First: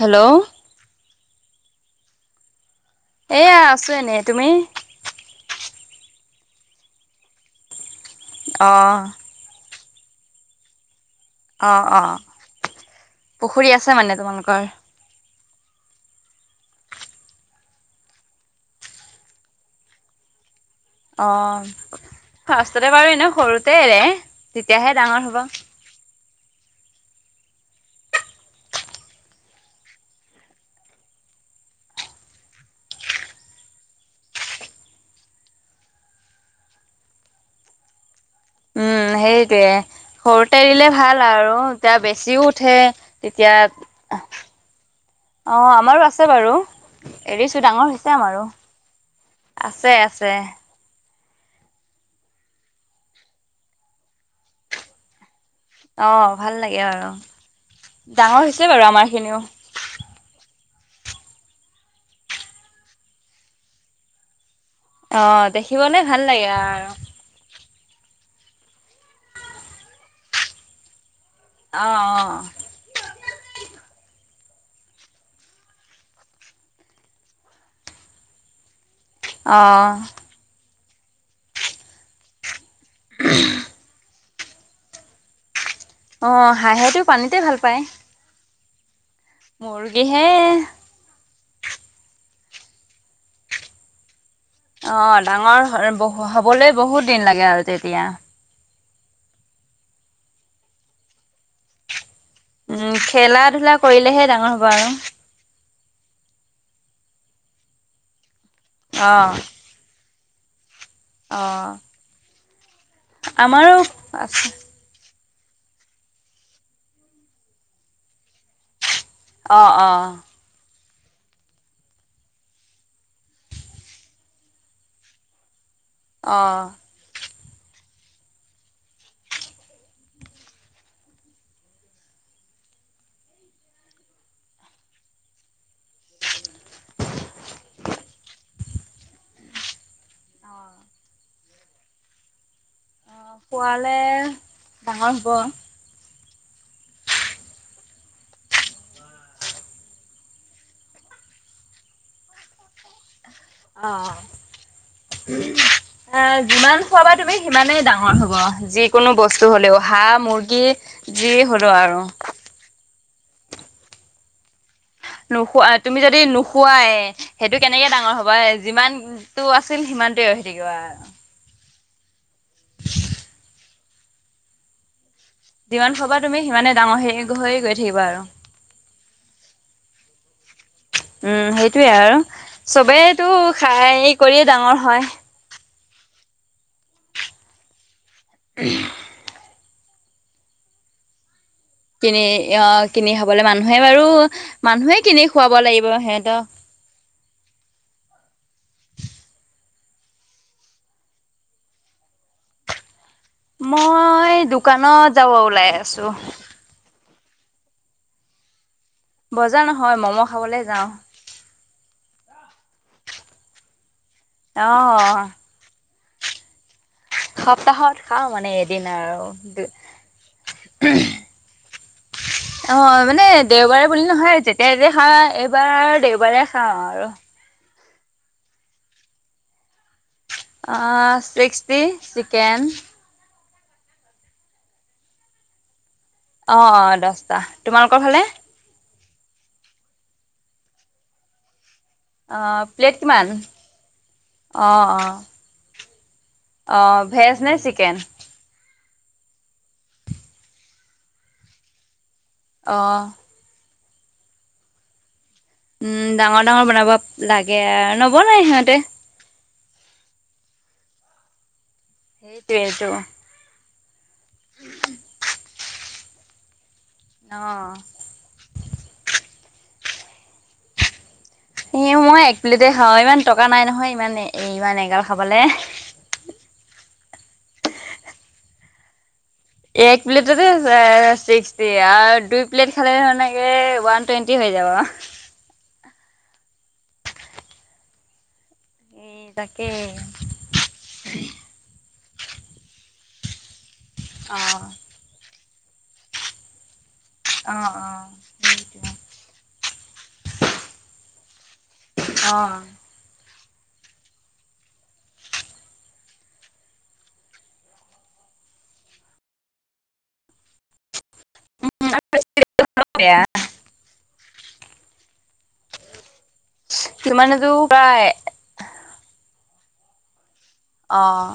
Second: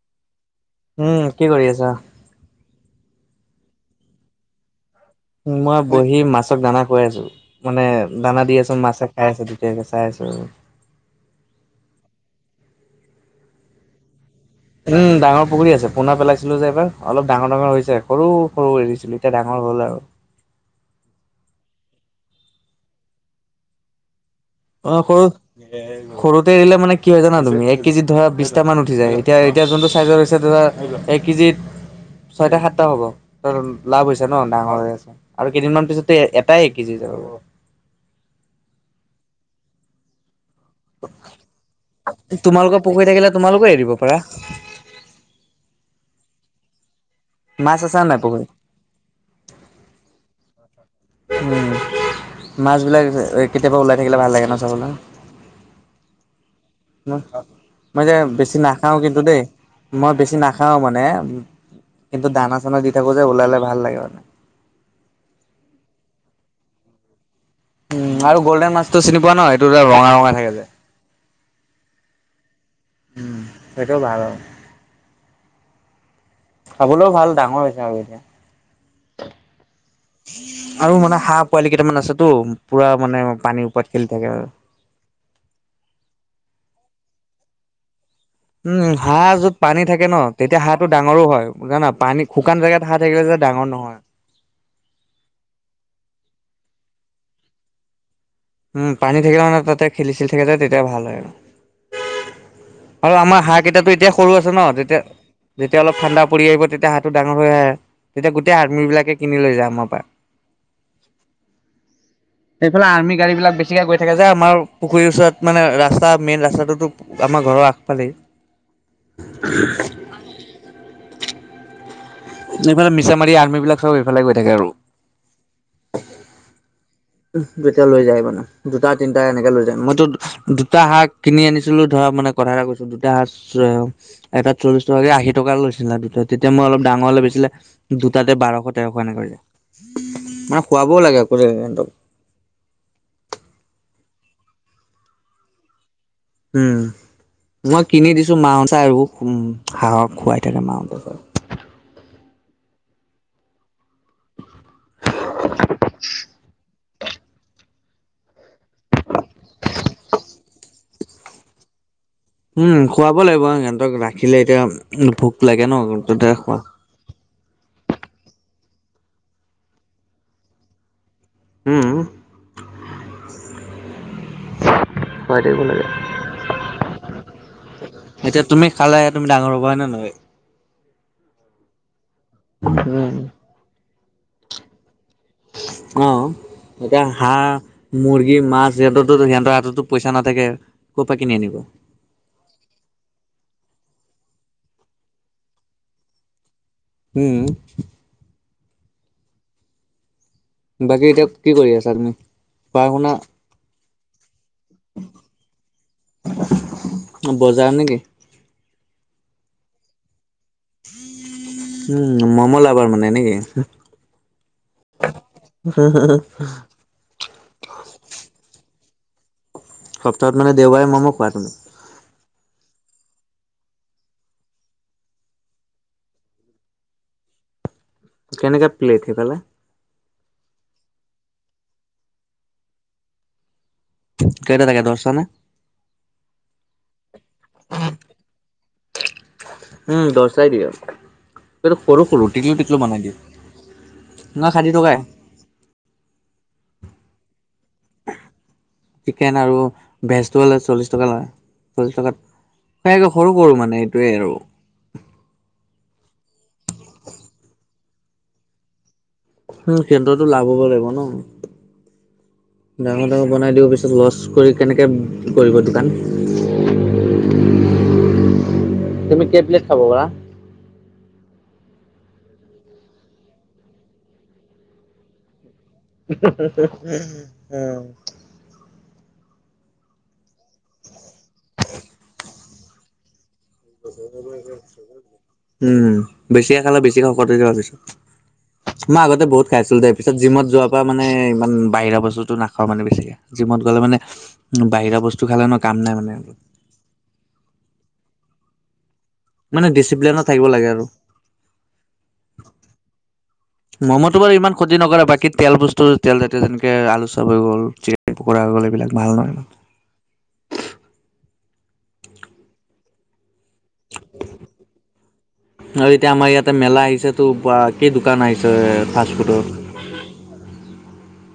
Hello, উম, কি কৰি আছা? এইয়া আছো এনেই তুমি? মই বহি মাছক দানা খুৱাই আছো মানে দানা দি অ আছো মাছে খাই আছে। তেতিয়াকে চাই আছো। অ-অ পুখুৰী আছে মানে তোমালোকৰ, উম, ডাঙৰ পুখুৰী আছে পোনা পেলাইছিলো যে এইবাৰ অলপ ডাঙৰ-ডাঙৰ হৈছে। সৰু-সৰু এৰিছিলো এতিয়া ডাঙৰ হ'ল আৰু। অ, ফাৰ্ষ্টতে বাৰু এনে সৰুতে এৰে তেতিয়াহে অ, ডাঙৰ সৰু হ'ব সৰুতে এৰিলে মানে কি হয় জানা তুমি এক কেজিত ধৰা বিছটামান উঠি যায়। এতিয়া এতিয়া যোনটো চাইজৰ হৈছে ধৰা এক কেজিত ছয়টা সাতটা হ'ব ত লাভ হৈছে, ন ডাঙৰ হৈ আছে। আৰু কেইদিনমান পিছত এটাই এক কেজি হৈ যাব। উম, সেইটোয়ে সৰুতে দিলে ভাল আৰু এতিয়া বেচিও উঠে তোমালোকৰ পুখুৰী থাকিলে তেতিয়া তোমালোকে এৰিব পাৰা অ, আমাৰো আছে বাৰু এৰিছো মাছ ডাঙৰ আছা হৈছে নাই আমাৰো পুখুৰীত? আছে-আছে। মাছবিলাক কেতিয়াবা ওলাই থাকিলে ভাল লাগে ন চাবলে। অ, ভাল লাগে আৰু মই যে ডাঙৰ বেছি হৈছে বাৰু নাখাওঁ আমাৰ কিন্তু দেই খিনিও। মই বেছি নাখাওঁ মানে কিন্তু দানা চানা দি থাকোঁ যে ওলালে ভাল লাগে মানে। অ, দেখিবলে ভাল লাগে আৰু। উম আৰু গল্ডেন মাছটো চি পোৱা ন, এইটোত ৰঙা-ৰঙা থাকে যে। অ, অ, উম, সেইটোও ভাল আৰু। খাবলৈও ভাল ডাঙৰ হৈছে আৰু এতিয়া অ, আৰু মানে হাঁহ পোৱালি কেইটামান আছেতটো পুৰা মানে পানীৰ ওপৰত খেলি থাকে আৰু। অ, হাঁহেটো পানীতে ভাল পায়। উম, হাঁহ যত পানী থাকে ন মুৰ্গীহে তেতিয়া হাত টো ডাঙৰো হয় জান না পানী শুকান জেগাত হাহ‍ঁ থাকিলে যে ডাঙৰ নহয়। অ, ডাঙৰ বহ হবলৈ বহুত দিন লাগে আৰু তেতিয়া উম, পানী থাকিলে মানে তাতে খেলি ছিলি থাকে যায় তেতিয়া ভাল হয় আৰু। উম আৰু আমাৰ খেলা হাঁহ ধূলা কেইটা এতিয়া কৰিলেহে সৰু ডাঙৰ আছে ন হ'ব আৰু তেতিয়া যেতিয়া অলপ ঠাণ্ডা পৰি আহিব তেতিয়া হাহটো ডাঙৰ হৈ আহে। তেতিয়া গোটেই আৰ্ম বিলাকে অ কিনি লৈ যা আমাৰ পৰা। অ, সেইফালে আৰ্মি গাড়ী বিলাক আমাৰো বেছিকে গৈ থাকে যে আছে আমাৰ পুখুৰীৰ ওচৰত মানে ৰাস্তা মেইন ৰাস্তাটোতো আমাৰ ঘৰৰ আগফালেই। অ, অ, এইফালে মিছামাৰী আৰ্ম বিলাক চব এইফালে গৈ থাকে আৰু। অঁ, দুতিয়া লৈ যায় মানে দুটা তিনটা এনেকে লৈ যায় মইতো দুটা হাহঁ কিনি আনিছিলো ধৰা মানে কথা এটা কৈছো দুটা স এটাত চল্লিশ টকাকে আশী টকা লৈছিলে আৰু দুট তেতিয়া মই অলপ ডাঙৰ হলে বেছিলে দুটাতে বাৰশ তেৰশ এনেক কৰিলে, মানে খুৱাবও লাগে আকৌ যে সিহতক। খোৱালে ডাঙৰ হ'ব। উম, মই কিনি দিছো মা চা আৰু হাহক খুৱাই থাকে মা অ', আহ, যিমান খোৱাবা তুমি সিমানেই ডাঙৰ হ'ব, যিকোনো বস্তু হলেও হাঁহ মুৰ্গী। যি হ'লেও আৰু। উম, খুৱাব লাগিব আৰু সিহঁতক ৰাখিলে এতিয়া ভোক লাগে নোখোৱা ন তুমি যদি তেতিয়া খোৱা নোখোৱাই। সেইটো কেনেকে ডাঙৰ হ'ব, যিমানতটো আছিল সিমানটোে হৈ থাকিব। উম। খুৱাই থাকিব লাগে। যিমান খুৱাব তুমি সিমানে ডাঙৰ হৈ হৈ গৈ থাকিবা আৰু। এতিয়া তুমি খালে তুমি ডাঙৰ হ'বা হয় নে নহয়? উম সেইটোয়ে আৰু উম। চবেইতো খাই কৰিয়ে ডাঙৰ হয়। অ', এতিয়া হাঁহ মুৰ্গী মাছ সিহঁতৰো সিহঁতৰ হাতত পইচা নাথাকে ক'ৰপ পৰা কিনি আনিব। কিনি অ', কিনি খাবলৈ মানুহে বাৰু মানুহে কিনি খুৱাব লাগিব সিহঁতক। উম। বাকী এতিয়া কি কৰি আছা তুমি পঢ় শুনা? মই দোকানত যাব ওলাই আছো। অঁ', বজাৰ নে কি? বজাৰ নহয়, ম'ম' খাবলে উম, ম'ম' লাভাৰ মনে নে কি? অ উম। সপ্তাহত খাওঁ মানে এদিন আৰু দু সপ্তাহত মানে দেওবাৰে ম'ম খোৱা তুমি? [inaudible] অ', মানে দেওবাৰে বুলি নহয়, যেতিয়া তেতিয়া খাও এইবাৰ দেওবাৰে খাওঁ আৰু। কেনেকা প্লেট সেইফালে? আহ, ছিক্সটি চিকেন। কেইটা থাকে দহতা নে? অ', অ', দহটা তোমালোকৰ ফালে? উম, দহটাই দিয়ে। এইটো সৰু-সৰু টিকলু অ' টিকলো প্লেট বনাই দিয়ে কিমান? নহয় ষাঠি অ' টকাই। অ' অ', ভেজ নে চিকেন? চিকেন আৰু ভেজটো হ'লে চল্লিশ টকা লয় চল্লিশ টকাত অ' সেইাকে সৰু সৰু মানে এইটোৱে আৰু। উম, ডাঙৰ ডাঙৰ বনাব লাগে, আৰু নবনাই সিহঁতে উম, সিহঁতৰটো লাভ হ'ব লাগিব সেইটোৱেইটো ন' ডাঙৰ ডাঙৰ বনাই দিব পিছত লছ কৰি কেনেকৈ কৰিব দোকান। অঁ'। তুমি কেই প্লেট খাব পাৰা? এ মই এক প্লেটে খাওঁ, ইমান টকা নাই নহয় ইমান ইমান এগাল খাবলে। উম। এক প্লেটতে ছিক্সটি আৰু দুই প্লেট খালে [unintelligible] ওৱান টুৱেণ্টি হৈ যাব। উম, বেছিকে খালে বেছিকৈ শকত হৈ যাবা পিছত। মই এই আগতে বহুত তাকে খাইছিলো দেই পিছত জিমত যোৱা পা মানে ইমান বাহিৰা বস্তুতটো নাখাওঁ মানে বেছিকে, জিমত গ'লে মানে অ' উম, বাহিৰা বস্তু খালে হেনো কাম নাই মানে। অ ', অ ', সেইটো। মানে ডিচিপ্লিনত থাকিব লাগে আৰু। উ [inaudible] ম'ম'টো বাৰু ইমান ক্ষতি নকৰে, বাকী তেল বস্তু, তেল তাতে তেনেকে আলু চাব হ'ল পকৰা, এইবিলাক, ভাল নহয়। [unintelligible] আৰু এতিয়া আমাৰ ইয়াতে মেলা আহিছে তো, কিছুমানেতো বা কি প্ৰায় দোকান আহিছে। যে ফাষ্টফুডৰ অঁ।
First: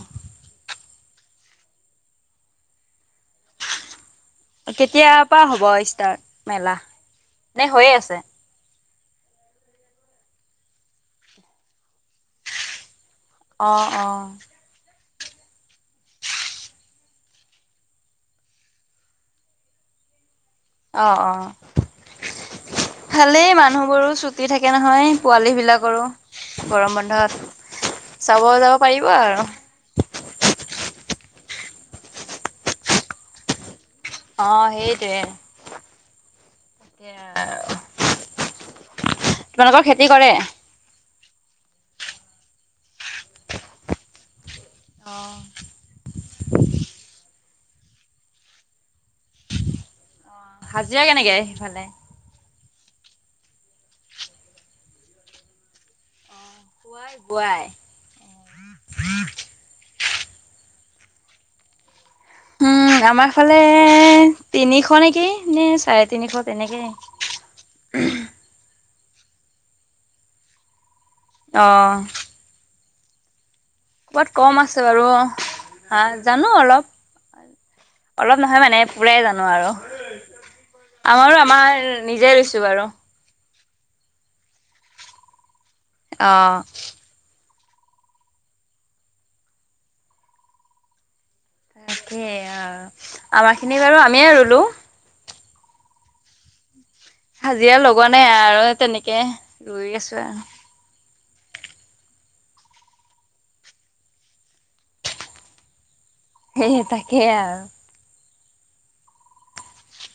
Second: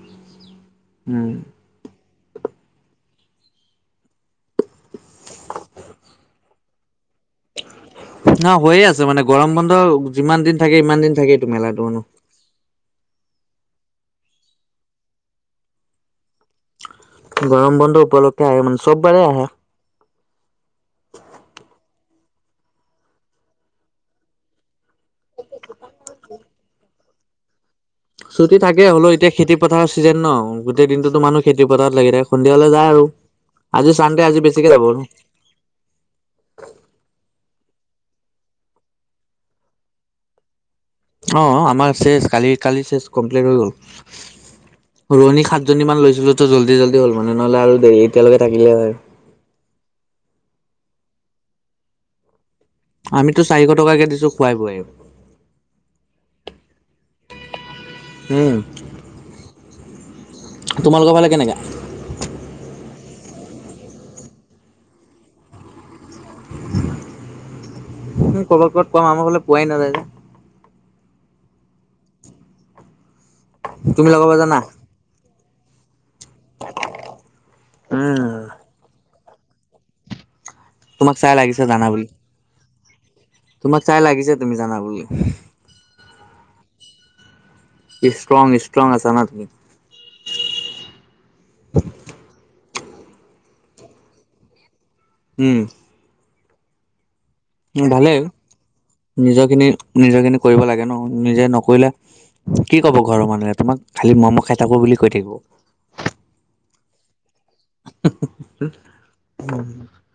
উম। কেতিয়াৰ পৰা হ'ব ষ্টাৰ্ট মেলা, নে, হৈয়ে আছে? নহয়, হৈয়ে আছে, মানে গৰম বন্ধ যিমান দিন থাকে, ইমান দিন থাকেই এইটো মেলাটো মানে। অ' অ'। গৰম বন্ধ উপলক্ষে আহে, মানে চববাৰেই আহে। অ' অ'। ভালেই মানুহবোৰো, ছুটি থাকে নহয় পোৱালি বিলাকৰো। গৰম বন্ধত চাব ছুটী যাব থাকে, পাৰিব হ'লেও এতিয়া আৰু। খেতি খেতি পথাৰৰ চিজন ন', গোটেই দিনতো মানুহ খেতি-পথাৰত লাগি থাকে, সন্ধিয়ালে যায় আৰু। আজি চানডে, আজি বেছিকে যাব। তাকে। তোমালোকৰ খেতি কৰে? অ', আমাৰ চেচ, কালি, কালি চেচ কমপ্লিট হৈ গ'ল। অ', ৰোৱণী সাতজনীমান লৈছিলো ত' জল্দি জল্দি হ'ল মানে, নহ'লে আৰু দেৰি, এতিয়ালৈকে থাকিলে হয়। হাজিৰা কেনেকে সেইফালে? আমিটো চাৰিশ টকাকে দিছোঁ, খোৱাই বোৱাই। খোৱাই, উম। বোৱাই। তোমালোকৰ ফালে কেনেকা? উম, আমাৰ ফালে তিনিশ নেকি, নে চাৰে তিনিশ তেনেকেই। ক'বাত ক'বাত পাম, আমাৰ ফালে পোৱাই নাযায় যে। অ'। তুমি লগাব ক'ৰবাত কম জানা? আছে বাৰু, জানো অলপ, উম অলপ। নহয় মানে, পুৰাই জানো আৰু, তোমাক চাই আমাৰো লাগিছে জানা আমাৰ বুলি। নিজে ৰুইছো বাৰু। তোমাক চাই লাগিছে তুমি জানা বুলি। অ'। ইষ্ট্ৰং, ইষ্ট্ৰং আছা তুমি। তাকেইে আৰু, আমাৰখিনি বাৰু আমিয়ে ৰুলো। উম। হাজিৰা উম লগোৱা ভালেই, নাই আৰু তেনেকে নিজৰ খিনি, ৰুই আছো নিজৰ আৰু খিনি কৰিব লাগে ন'। নিজে নকৰিলে কি ক'ব ঘৰৰ মানুহে, তোমাক খালি মৰমত খাই থাকে বুলি কৈ থাকিব। সেই তাকে আৰু। উ [unintelligible]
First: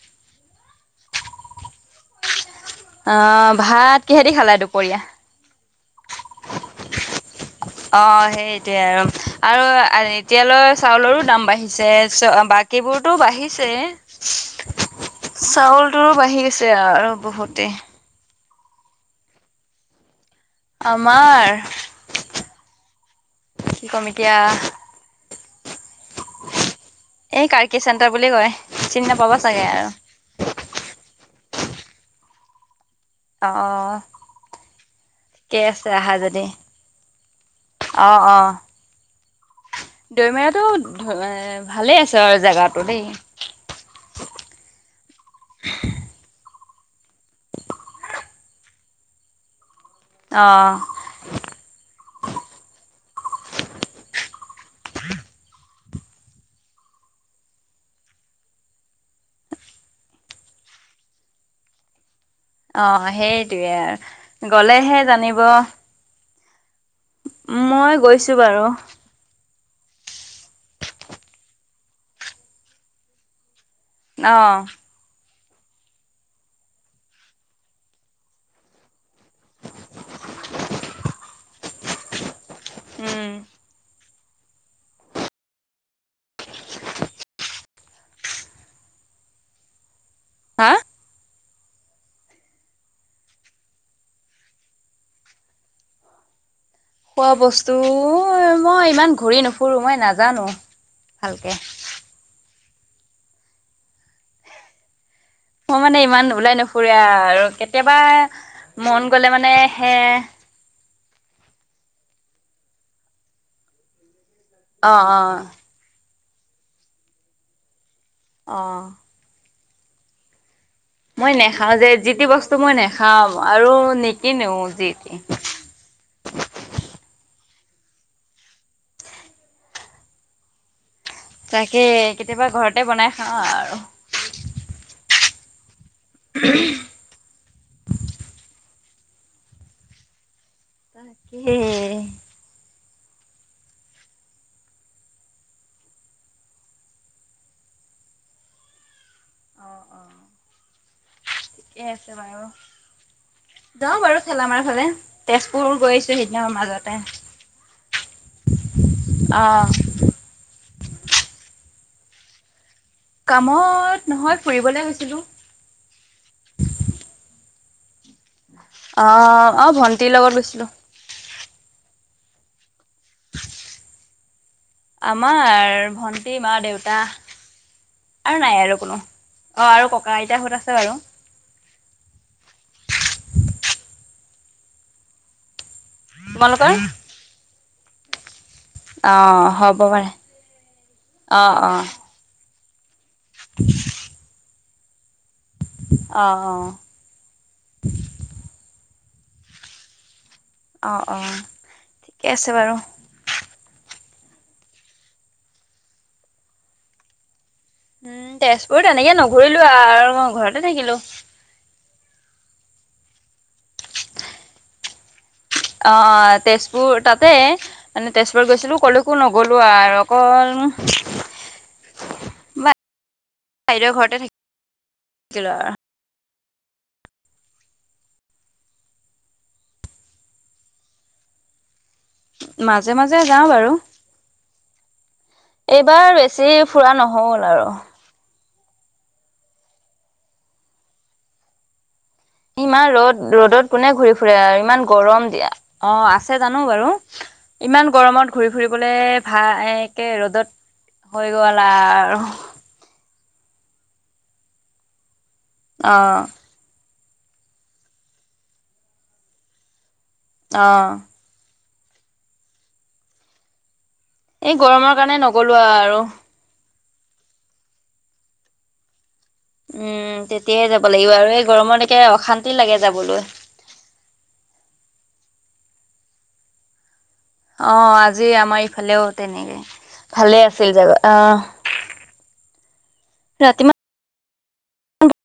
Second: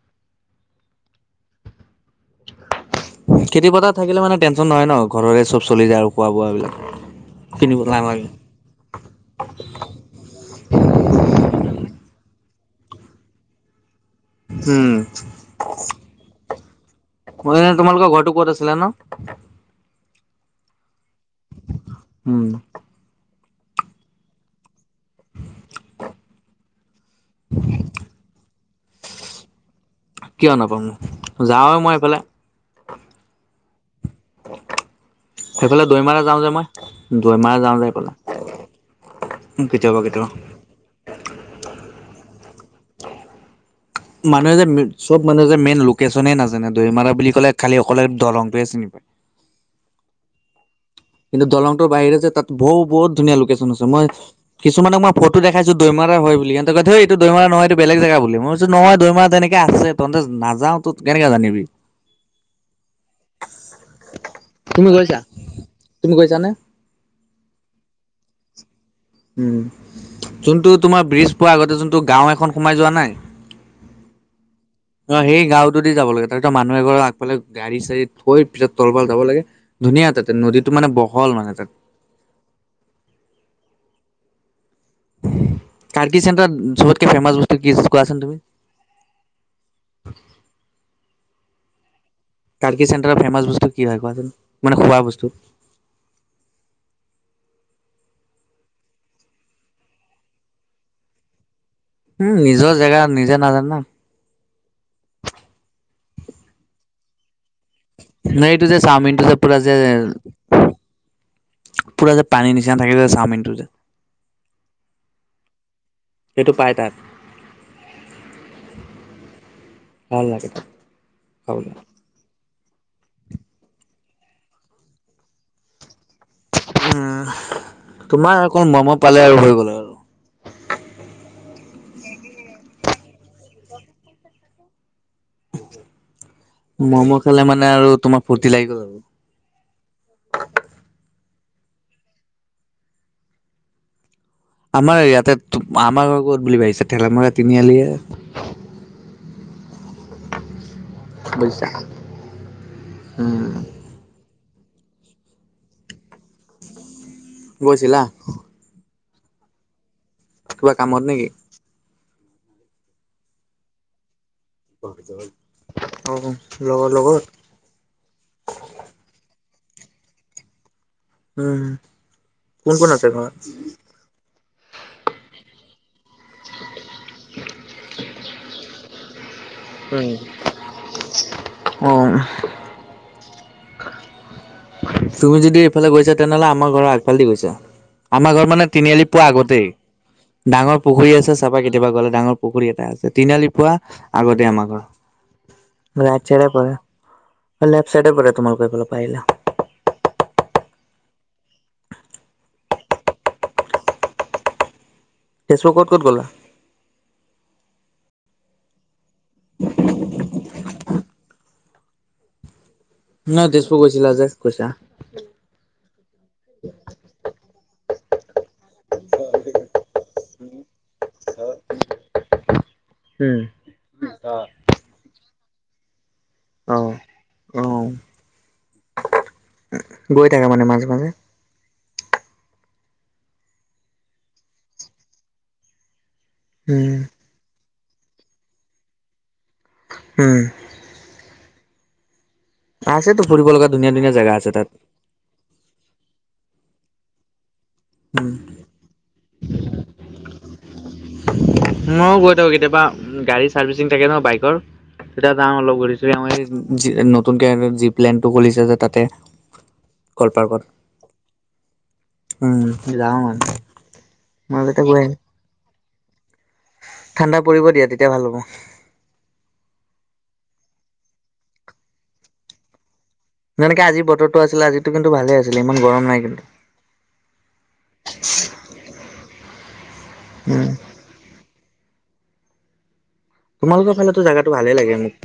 অ' খেতি পথাৰ ভাত থাকিলে কিহেদি মানে খালা টেনচন নহয় দুপৰীয়া? ন', ঘৰৰে চব চলি যায় আৰু খোৱা বোৱা বিলাক। অ, সেই এতিয়া আৰু আৰু এতিয়ালৈ চাউলৰো দাম বাঢ়িছে চ বাকীবোৰতো বাঢ়িছে। উম, চাউল তো বাঢ়ি আছে আৰু। মই বহুতে। তোমালোকৰ ঘৰতটো ক'ত আছিলে ন? আমাৰ উম, কি ক'ম এতিয়া। এই কাৰ্গি চেণ্টাৰ বুলি কয় চিনি নাপাব চাগে আৰু। কিয় নাপাম যাওঁৱে মই এইফালে। অ, ঠিক সেইফালে আছে অহা দৈমাৰা যাওঁ যদি, যে মই দৈমাৰা যাওঁ যে অ, এইফালে অ, কেতিয়াবা কেতিয়াবা। দৈমেৰাতটো এ ভালে আছে আৰু জেগা দেই। মানুহে যে চব মানুহে যে মেইন লোকেশচনেই নাজানে দৈমাৰা বুলি ক'লে, খালি অকলে দলংটোৱে চিনি পায়। অ, কিন্তু দলংটোৰ বাহিৰে যে তাত ব বহুত ধুনীয়া লোকেশচন আছে মই কিছুমানক মই ফটো দেখাইছো। দৈমাৰ হয় বুলি কিন্তে কয় থ এইটো দৈমাৰ নহয় এইটো বেলেগ জেগ বুলিইছো নহয় দৈমা তেনেকে আছে তন্ততে নাযা তো। কেনেকে জানিবি? অ, সেইটোৱে আৰু গলেহে জানিব। তুমি গৈছা নে? মই গৈছো বাৰু। উম, যোনটো তোমাৰ ব্ৰিজ পোৱাৰ আগতে যোনটো গাও এখন সোমাই যোৱা নাই। অ, ন সেই গাঁওতো দি যাব লাগে তাৰপিছ মানুহ এগৰ আগালে গাডী চড়ী থৈ পিছত তলফাল যাব লাগে। ধুনীয়া তাত, নদীতটো মানে বহল মানে তাত উম, কাৰ্গি চেণ্টাৰত চবতকে ফেমাছ বস্তু কি কোৱা আচোন তুমি? হা? কাৰ্গি চেণ্টাৰৰ ফেমাচ বস্তু কি হয় কোৱাচোন, মানে খোৱা বস্তু? খোৱা বস্তু মই ইমান ঘূৰি নুফুৰোঁ মই নাজানো ভালকে। উম, নিজৰ জেগা নিজে নাজানা? মোৰ মানে ইমান ওলাই নুফুৰো আৰু কেতিয়াবা ন এইটো যে মন চাওমিনটো গলে যে মানে পুৰা যে হে পুৰা যে পানী নিচিনা থাকে যে চাওমিনটো যে। অ, অ, সেইটো পায় তাত। অ', ভাল লাগে। মই খাবলৈ নেখাওঁ যে যি টি বস্তু মই নাখাওঁ আৰু নিকিনোও যি টি। উ, তোমাৰ অকল মম পালে আৰু হৈ গ'ল আৰু। তাকে কেতিয়াবা ঘৰতে বনাই খাওঁ আৰু। ম'ম খালে মানে আৰু তোমাৰ ফূৰ্তি লাগি গ'ল আৰু। [unintelligible] আমাৰ ইয়াতে আমাৰ ঘৰ ক'ত বুলি ভাবিছে ঠেলা মাৰা তিনিআলিয়ে। অ', অ', বুজিছা। ঠিকে আছে বাৰু। উম, যাওঁ বাৰু ঠেলা মাৰ ফালে তেজপুৰ গৈ আছো সেইদিনা মাজতে। গৈছিলা? অ', কিবা কামত নেকি? কামত নহয় ফুৰিবলে গৈছিলোঁ। অ', লগৰ লগত? অ', অ', ভণ্টিৰ লগত গৈছিলোঁ। উম, কোন কোন আছে ঘৰত? আমাৰ ভন্টি মা দেউতা আৰু নাই আৰু কোনো। অ', আৰু উম, ক'কা আইতা সত আছে বাৰু। অ', তুমি যদি এইফালে গৈছা তেনেহলে আমাৰ তোমালোকৰ? ঘৰৰ আগফালে দি গৈছা। আমাৰ ঘৰত মানে তিনিআলি পোৱা অ', আগতেই, হ'ব পাৰে ডাঙৰ পুখুৰী আছে অ', চাবা অ'। কেতিয়াবা গ'লে ডাঙৰ পুখুৰী এটা আছে তিনিআলি পুৱা আগতে আমাৰ ঘৰ, ৰাইট অ', চাইডে অ'। পৰে। লেফচাইডে পৰে তোমাৰ লোকৰ সেই ফালৰ পৰা আহিলে। অ', অ', ঠিকে আছে বাৰু। ফেচবুকত ক'ত গলা? উম, তেজপুৰত এনেকে নুঘুৰিলো আৰু মই ঘৰতে থাকিলো। ন' তেজপুৰ গৈছিলা যে কৈছা। অ', তেজপুৰ তাতে মানে তেজপুৰত গৈছিলো ক'লেকো নগলো আৰু অকল উম বাইদৰ ঘৰতে থাকিল থাকিলো আৰু অ', অ', গৈ থাকা মানে মাজে মাজে? মাজে মাজে যাও বাৰু, এইবাৰ বেচি বেচি ফুৰা উম নহ'ল আৰু উম, ইমান আছেতো ৰ'দ ফুৰিব লগা ৰ'দত কোনে ধুনীয়া ঘূৰি ধুনীয়া জেগা ফুৰে আছে আৰু তাত ইমান গৰম দিয়া। অ', আছে জানো বাৰু ইমান উম গৰমত ঘূৰি ফুৰিবলে ভাল একে ৰ'দত হৈ গ'ল ময়ো আৰু গৈ থাকো কেতিয়াবা উম, গাড়ী চাৰ্ভিচিং থাকে ন' বাইকৰ তেতিয়া যাওঁ অলপ অ ঘূৰি চুৰি আহোঁ জি নতুনকে [unintelligible] জি প্লেনটো খুলিছে যে তাতে কল পাৰ্কত অ উম, যাওঁ এই মাজতে গৰমৰ গৈ আহিম কাৰণে নগলো আৰু ঠাণ্ডা পৰিব দিয়া তেতিয়া ভাল হ'ব উম, তেতিয়াহে যাব লাগিব আৰু এই গৰমতকে অশান্তি লাগে যাবলৈ। যেনেকে আজি বতৰটো আছিল আজিতো কিন্তু ভালে আছিলে ইমান গৰম নাই কিন্তু। অ', আজি আমাৰ ইফালেও তেনেকে ভালে উম আছিল জেগা অহ, তোমালোকৰ ফালেটো জেগাটো ভালেই লাগে মোক।